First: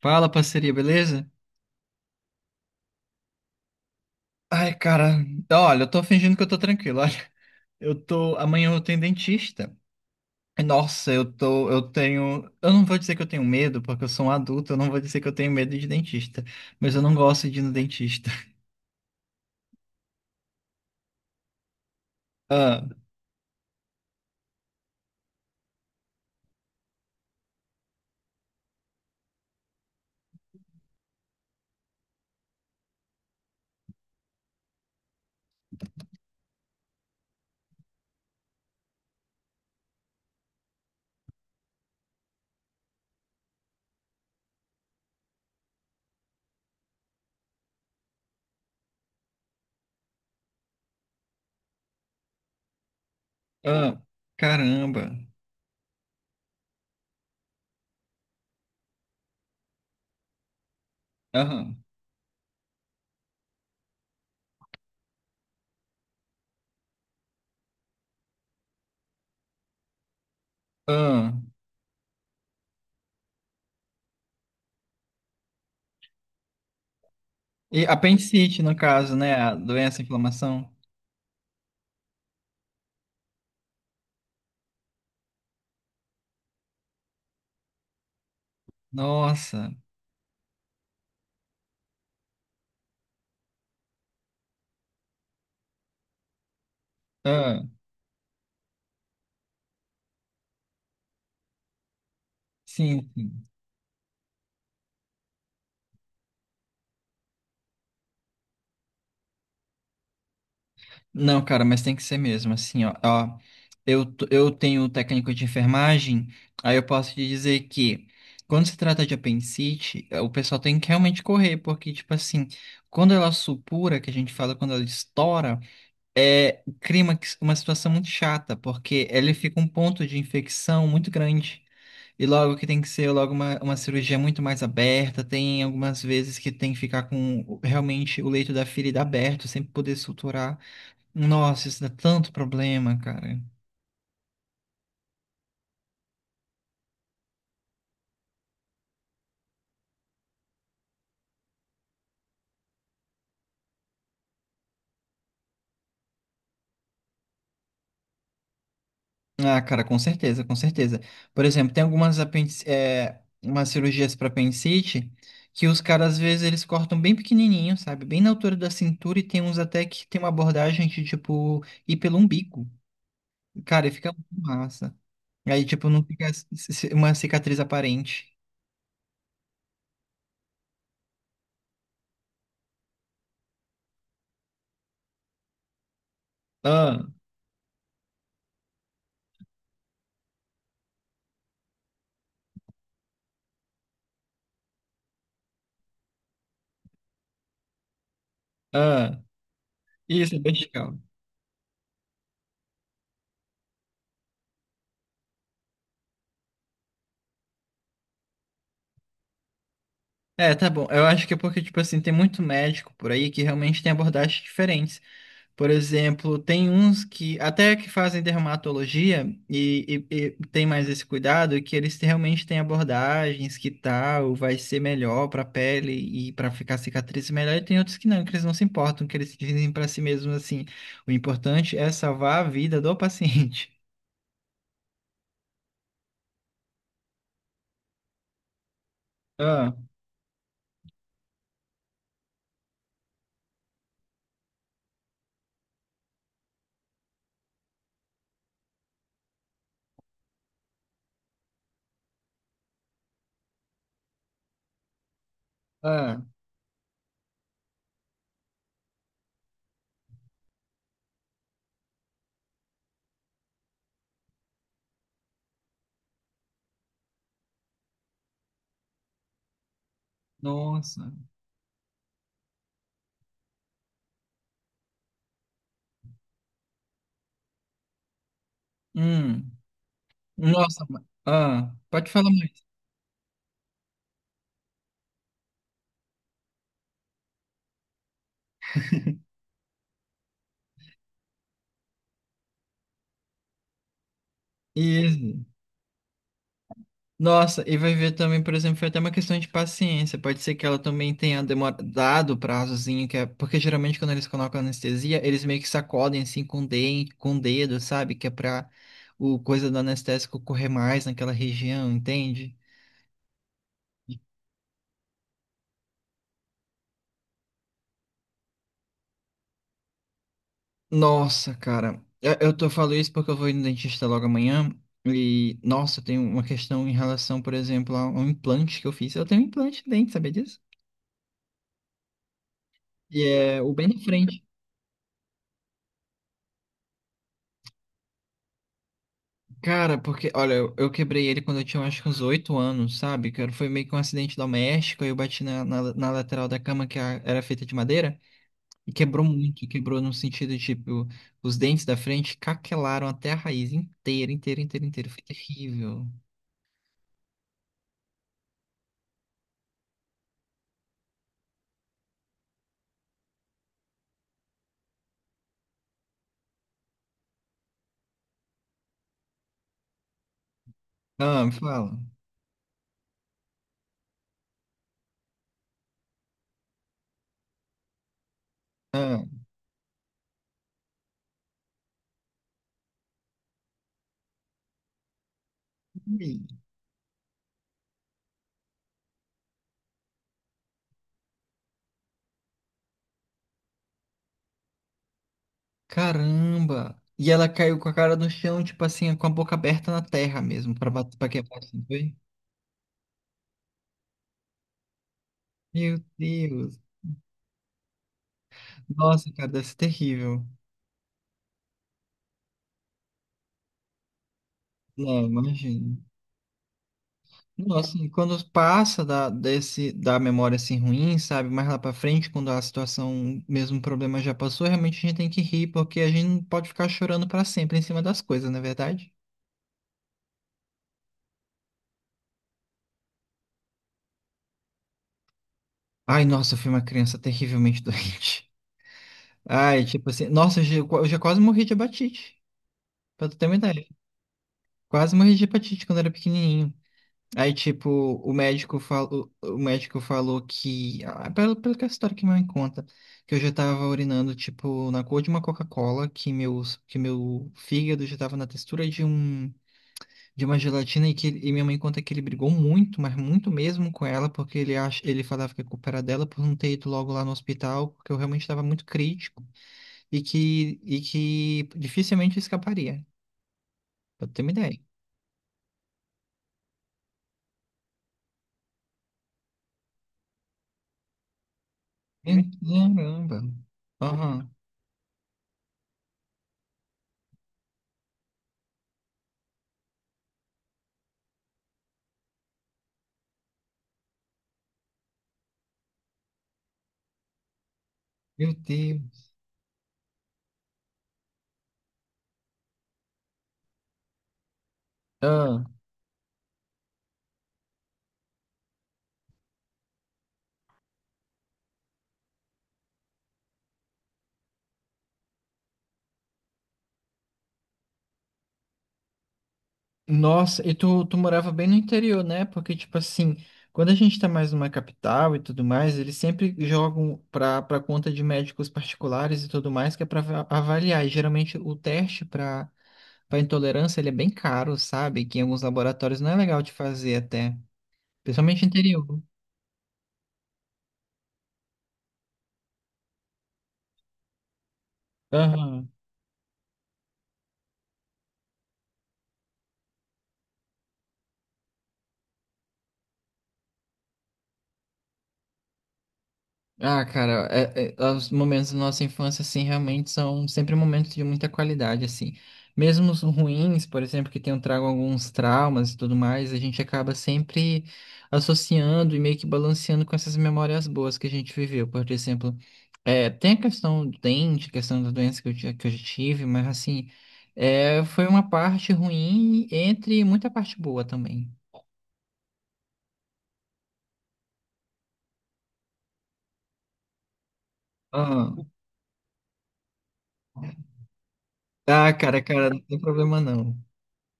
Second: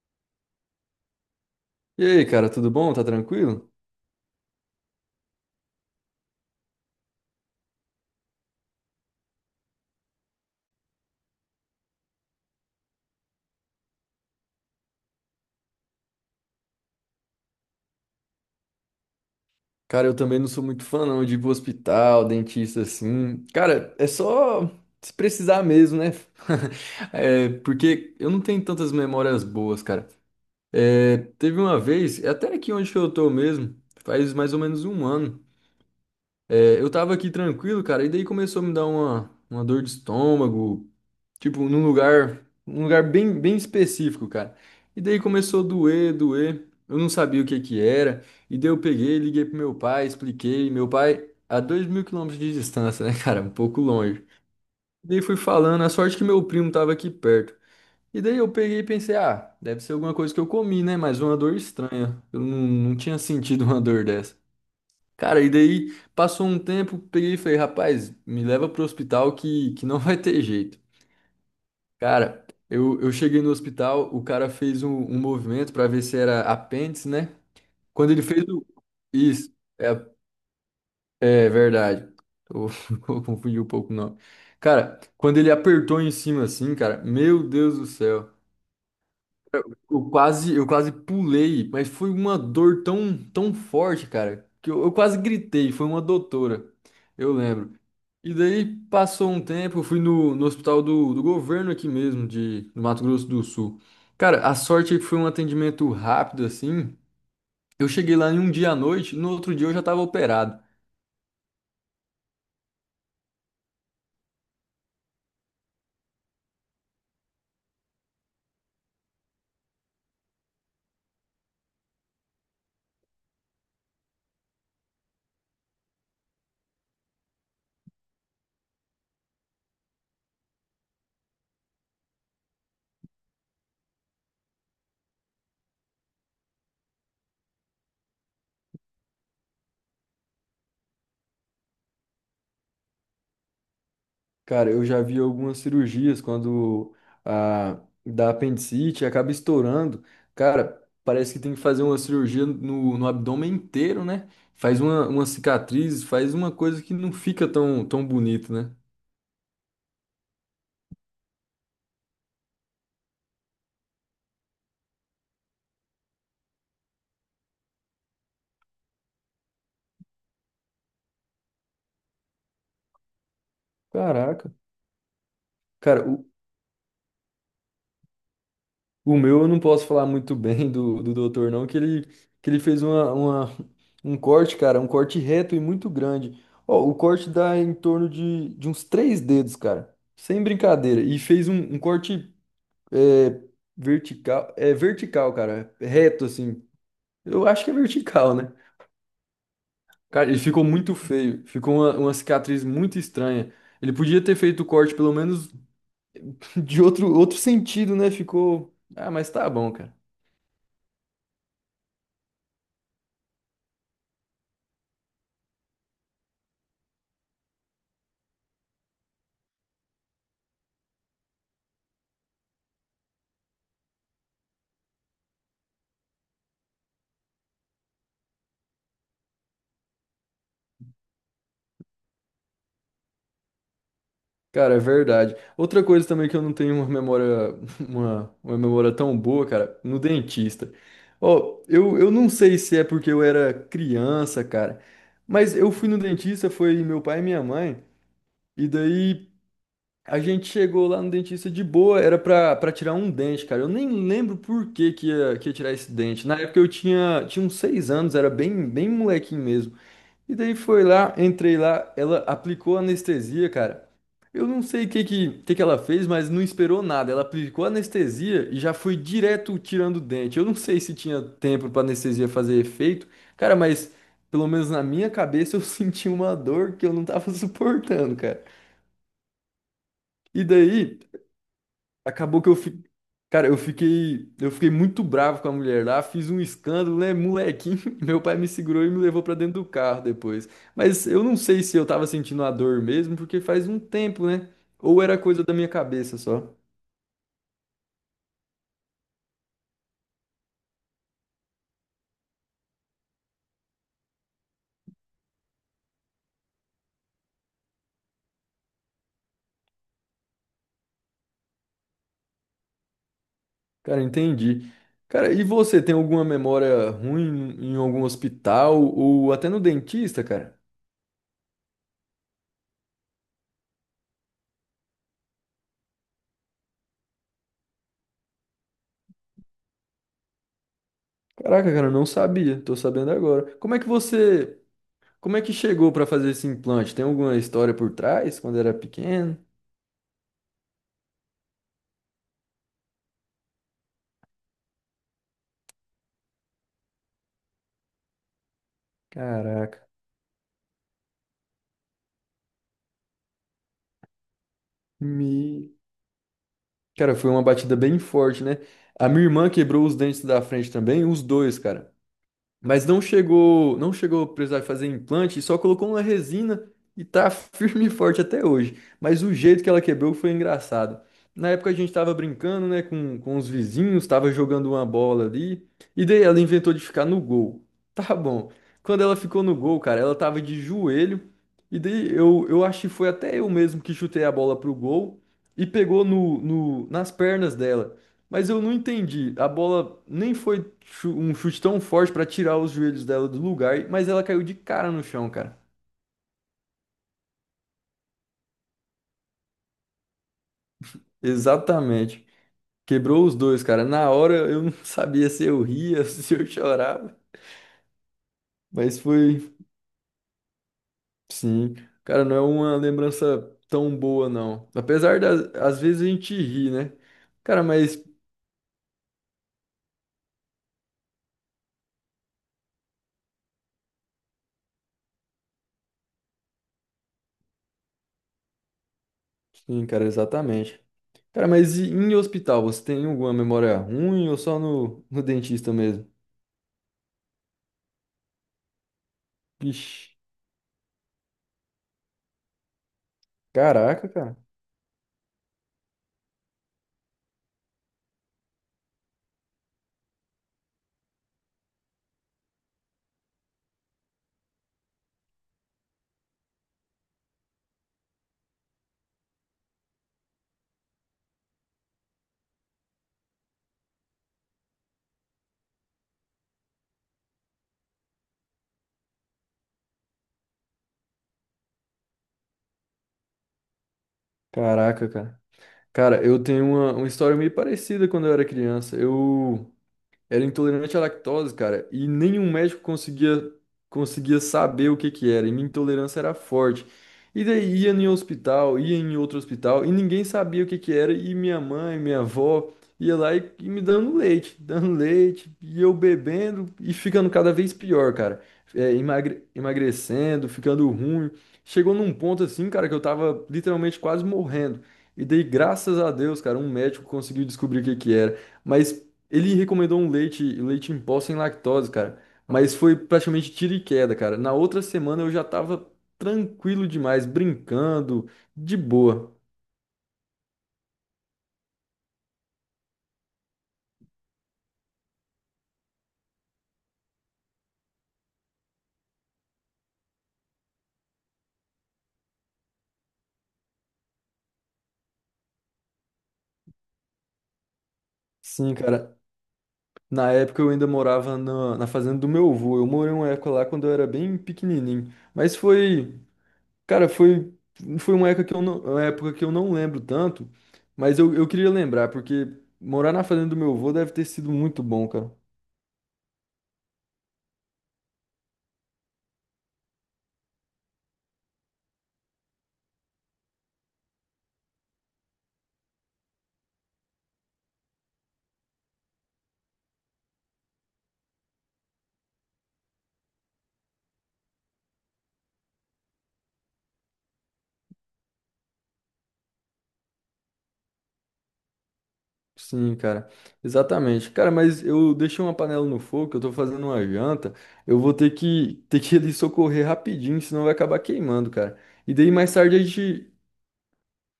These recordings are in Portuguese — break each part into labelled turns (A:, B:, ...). A: Fala, parceria, beleza?
B: E aí, cara, tudo bom? Tá tranquilo?
A: Ai, cara, olha, eu tô fingindo que eu tô tranquilo, olha. Eu tô, amanhã eu tenho dentista. Nossa, eu tô, eu tenho, eu não vou dizer que eu tenho medo, porque eu sou um adulto, eu não vou dizer que eu tenho medo de dentista, mas eu não gosto de ir no dentista.
B: Cara, eu também não sou muito fã, não, de ir pro hospital, dentista,
A: Ah,
B: assim. Cara, é só se precisar mesmo, né? É, porque eu não tenho tantas memórias boas, cara. É, teve uma vez, é até aqui onde que eu tô mesmo, faz mais ou menos um ano. É, eu tava aqui tranquilo, cara, e daí começou a me dar uma dor de estômago. Tipo, um lugar bem específico, cara. E daí começou a doer, doer. Eu não sabia o que que era. E daí eu peguei, liguei pro meu pai, expliquei. Meu pai, a 2.000 quilômetros de distância, né, cara? Um pouco
A: ah,
B: longe.
A: caramba.
B: E daí fui falando, a sorte que meu primo tava aqui perto. E daí eu peguei e pensei, ah, deve ser alguma coisa que eu comi, né? Mas uma dor
A: Aham.
B: estranha. Eu não tinha sentido uma dor dessa. Cara, e daí passou um tempo, peguei e falei, rapaz, me leva pro hospital que não vai ter jeito.
A: Ah.
B: Cara, eu cheguei no hospital, o cara fez um movimento pra ver se era apêndice, né?
A: E
B: Quando ele fez
A: apendicite,
B: o.
A: no caso, né?
B: Isso,
A: A
B: é,
A: doença, a inflamação.
B: é verdade. Eu, eu confundi um pouco o nome. Cara, quando ele apertou em cima assim, cara, meu Deus do céu.
A: Nossa.
B: Eu quase pulei, mas foi uma dor tão, tão forte, cara, que eu quase gritei. Foi uma doutora, eu
A: Ah,
B: lembro. E daí passou um tempo, eu fui no, no hospital do governo aqui mesmo, do Mato
A: sim,
B: Grosso do
A: sim.
B: Sul. Cara, a sorte é que foi um atendimento rápido assim. Eu cheguei lá em um dia à noite, no outro dia eu já estava operado.
A: Não, cara, mas tem que ser mesmo, assim, ó. Ó, eu tenho técnico de enfermagem, aí eu posso te dizer que quando se trata de apendicite, o pessoal tem que realmente correr, porque, tipo assim, quando ela supura, que a gente fala quando ela estoura, é clímax, uma situação muito chata, porque ele fica um ponto de infecção muito grande. E logo que tem que ser logo uma cirurgia muito mais aberta, tem algumas vezes que tem que ficar com realmente o leito da ferida aberto, sempre poder suturar. Nossa, isso dá tanto problema, cara.
B: Cara, eu já vi algumas cirurgias quando a da apendicite acaba estourando. Cara, parece que tem que fazer uma cirurgia no abdômen inteiro, né? Faz uma cicatriz, faz uma coisa que não fica tão, tão bonito, né?
A: Ah, cara, com certeza, com certeza. Por exemplo, tem algumas umas cirurgias para apendicite que os caras, às vezes, eles cortam bem pequenininho, sabe? Bem na altura da cintura e tem uns até que tem uma abordagem de, tipo, ir pelo umbigo. Cara, e fica muito
B: Caraca.
A: massa. Aí, tipo,
B: Cara,
A: não
B: o,
A: fica uma cicatriz aparente.
B: o meu eu não posso falar muito bem do doutor, não, que ele fez um corte, cara, um corte reto e muito grande. Ó, o
A: Ah,
B: corte dá em torno de uns três dedos, cara. Sem brincadeira. E fez um corte. É é vertical, cara. Reto, assim. Eu acho que é vertical, né?
A: ah,
B: Cara,
A: isso
B: ele
A: é bem
B: ficou muito
A: legal.
B: feio. Ficou uma cicatriz muito estranha. Ele podia ter feito o corte pelo menos de outro sentido, né? Ficou. Ah, mas tá bom, cara.
A: É, tá bom. Eu acho que é porque, tipo assim, tem muito médico por aí que realmente tem abordagens diferentes. Por exemplo, tem uns que até que fazem dermatologia e tem mais esse cuidado, que eles realmente têm abordagens que tal vai ser melhor para a pele e para ficar cicatriz melhor. E tem outros que não, que eles não se importam, que eles dizem para si mesmos assim: o importante é salvar a vida do paciente.
B: Cara, é verdade. Outra coisa também que eu não tenho uma memória, uma memória tão boa,
A: Ah,
B: cara, no dentista. Ó, eu não sei se é porque eu era criança, cara, mas eu fui no dentista, foi meu pai e minha mãe. E daí a gente chegou lá no dentista de boa, era pra tirar um dente, cara. Eu nem lembro por que que ia tirar esse
A: ah,
B: dente. Na época eu tinha uns 6 anos, era bem molequinho mesmo. E daí foi lá, entrei lá, ela aplicou anestesia, cara. Eu não sei o que que ela fez, mas não esperou nada. Ela aplicou anestesia e já foi direto tirando o dente. Eu não sei se
A: nossa.
B: tinha tempo pra anestesia fazer efeito, cara, mas pelo menos na minha cabeça eu senti uma dor que eu não tava suportando, cara.
A: Hum,
B: E
A: nossa.
B: daí.
A: Ah, pode falar
B: Acabou que eu
A: mais.
B: fi... Cara, eu fiquei muito bravo com a mulher lá, fiz um escândalo, né, molequinho. Meu pai me segurou e me levou pra dentro do carro depois. Mas eu não sei se eu tava sentindo a dor mesmo, porque faz um tempo, né? Ou era coisa
A: Isso.
B: da minha cabeça só.
A: Nossa, e vai ver também, por exemplo, foi até uma questão de paciência. Pode ser que ela também tenha demorado, dado o prazozinho, que é, porque geralmente quando eles colocam anestesia, eles meio que sacodem assim com o dente, com o dedo, sabe? Que é pra o coisa do anestésico correr mais naquela região, entende?
B: Cara, entendi. Cara, e você tem alguma memória ruim em algum hospital ou até no dentista, cara?
A: Nossa, cara, eu tô falando isso porque eu vou ir no dentista logo amanhã e, nossa, tem uma questão em relação, por exemplo, a um implante que eu fiz. Eu tenho um implante de dente, sabia disso?
B: Caraca, cara, eu não sabia. Tô sabendo
A: E
B: agora.
A: é o
B: Como é que
A: bem de frente.
B: você, como é que chegou pra fazer esse implante? Tem alguma história por trás quando era pequeno?
A: Cara, porque, olha, eu quebrei ele quando eu tinha eu acho que uns 8 anos, sabe? Foi meio que um acidente doméstico, aí eu bati na lateral da cama que era feita de madeira e quebrou muito,
B: Caraca.
A: quebrou no sentido de, tipo, os dentes da frente caquelaram até a raiz inteira, inteira, inteira, inteira. Foi
B: Me...
A: terrível.
B: Cara, foi uma batida bem forte, né? A minha irmã quebrou os dentes da frente também, os dois, cara. Mas não chegou a precisar fazer implante, só colocou uma resina e tá firme e forte até hoje. Mas o jeito que ela quebrou foi engraçado.
A: Ah,
B: Na
A: me
B: época a gente
A: fala.
B: tava brincando, né, com os vizinhos, tava jogando uma bola ali, e daí ela inventou de ficar no gol. Tá bom. Quando ela
A: Ah,
B: ficou no gol, cara, ela tava de joelho, e daí eu acho que foi até eu mesmo que chutei a bola pro gol e pegou no,
A: ih,
B: no, nas pernas dela. Mas eu não entendi. A bola nem foi chu- um chute tão forte pra tirar os joelhos dela do lugar, mas ela caiu de cara no chão, cara.
A: caramba! E ela caiu com a cara no chão, tipo assim, com a boca aberta na terra mesmo, pra, pra quebrar assim, foi?
B: Exatamente. Quebrou os dois, cara. Na hora eu não sabia se eu
A: Meu
B: ria, se eu
A: Deus!
B: chorava. Mas
A: Nossa, cara,
B: foi,
A: deve ser terrível.
B: sim. Cara, não é uma lembrança tão boa, não. Apesar
A: Não,
B: das, às
A: imagino.
B: vezes a gente ri, né? Cara,
A: Nossa,
B: mas,
A: e quando passa da memória assim ruim, sabe? Mais lá pra frente, quando a situação, mesmo o problema já passou, realmente a gente tem que rir, porque a gente não pode ficar chorando pra sempre em cima das coisas, não é verdade?
B: sim, cara, exatamente. Cara, mas e em hospital, você tem alguma memória ruim ou só no, no dentista mesmo?
A: Ai, nossa, eu fui uma criança terrivelmente doente. Ai, tipo
B: Vixe,
A: assim, nossa, eu já quase morri de hepatite, pra tu ter uma ideia.
B: caraca, cara.
A: Quase morri de hepatite quando era pequenininho. Aí, tipo, o médico falou que, ah, pelo que é a história que minha mãe conta, que eu já tava urinando, tipo, na cor de uma Coca-Cola, que meu fígado já tava na textura de de uma gelatina, e minha mãe conta que ele brigou muito, mas muito mesmo com ela, porque ele acha, ele falava que a culpa era dela por não ter ido logo lá no hospital, porque eu realmente estava muito crítico, e que dificilmente eu escaparia, pra ter uma ideia.
B: Caraca, cara. Cara, eu tenho uma história meio parecida quando eu era criança. Eu, era intolerante à lactose, cara, e nenhum médico
A: Caramba.
B: conseguia
A: Aham,
B: saber o que que era. E minha intolerância era forte. E daí ia em hospital, ia em outro hospital e ninguém sabia o que que era. E minha mãe, minha avó ia lá e me dando leite, dando leite, e eu bebendo e ficando cada vez pior, cara.
A: meu
B: É,
A: Deus.
B: emagre- emagrecendo, ficando ruim. Chegou num ponto assim, cara, que eu tava literalmente quase morrendo. E daí,
A: Ah.
B: graças a Deus, cara, um médico conseguiu descobrir o que que era. Mas ele recomendou um leite em pó sem lactose, cara. Mas foi praticamente tiro e queda, cara. Na outra semana eu já tava tranquilo demais, brincando, de boa.
A: Nossa, e tu morava bem no interior, né? Porque, tipo assim, quando a gente tá mais numa capital e tudo mais, eles sempre jogam pra conta de médicos particulares e tudo mais, que é pra avaliar. E geralmente o teste pra, pra intolerância, ele é bem caro, sabe? Que em alguns laboratórios não é legal de fazer até. Principalmente
B: Sim, cara.
A: interior.
B: Na época eu ainda morava na fazenda do meu avô. Eu morei uma época lá quando eu era bem pequenininho. Mas
A: Aham.
B: foi, cara, foi, foi uma época que eu não, uma época que eu não lembro tanto. Mas eu queria lembrar, porque morar na fazenda do meu avô deve ter sido muito bom, cara.
A: Ah, cara, os momentos da nossa infância, assim, realmente são sempre momentos de muita qualidade, assim. Mesmo os ruins, por exemplo, que tenham trago alguns traumas e tudo mais, a gente acaba sempre associando e meio que balanceando com essas memórias boas que a gente viveu. Por exemplo, é, tem a questão do dente, a questão da doença que que eu tive, mas, assim, é, foi uma parte ruim entre muita parte boa também.
B: Sim, cara, exatamente. Cara, mas eu deixei uma panela no fogo, eu tô fazendo uma janta, eu vou ter
A: Ah,
B: que ter que ir ali socorrer rapidinho, senão vai acabar queimando, cara.
A: ah,
B: E daí
A: cara,
B: mais
A: cara,
B: tarde a
A: não tem
B: gente,
A: problema não.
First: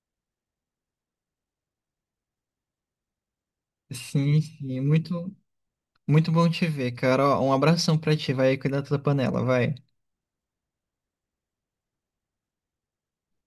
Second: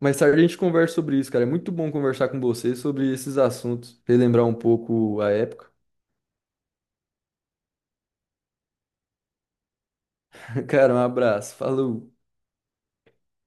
B: mais tarde a gente conversa sobre isso, cara. É muito bom conversar com você sobre esses assuntos,
A: Sim,
B: relembrar um
A: sim,
B: pouco a
A: muito.
B: época.
A: Muito bom te ver, cara. Ó, um abração pra ti, vai cuidar da tua panela, vai.
B: Cara, um abraço, falou.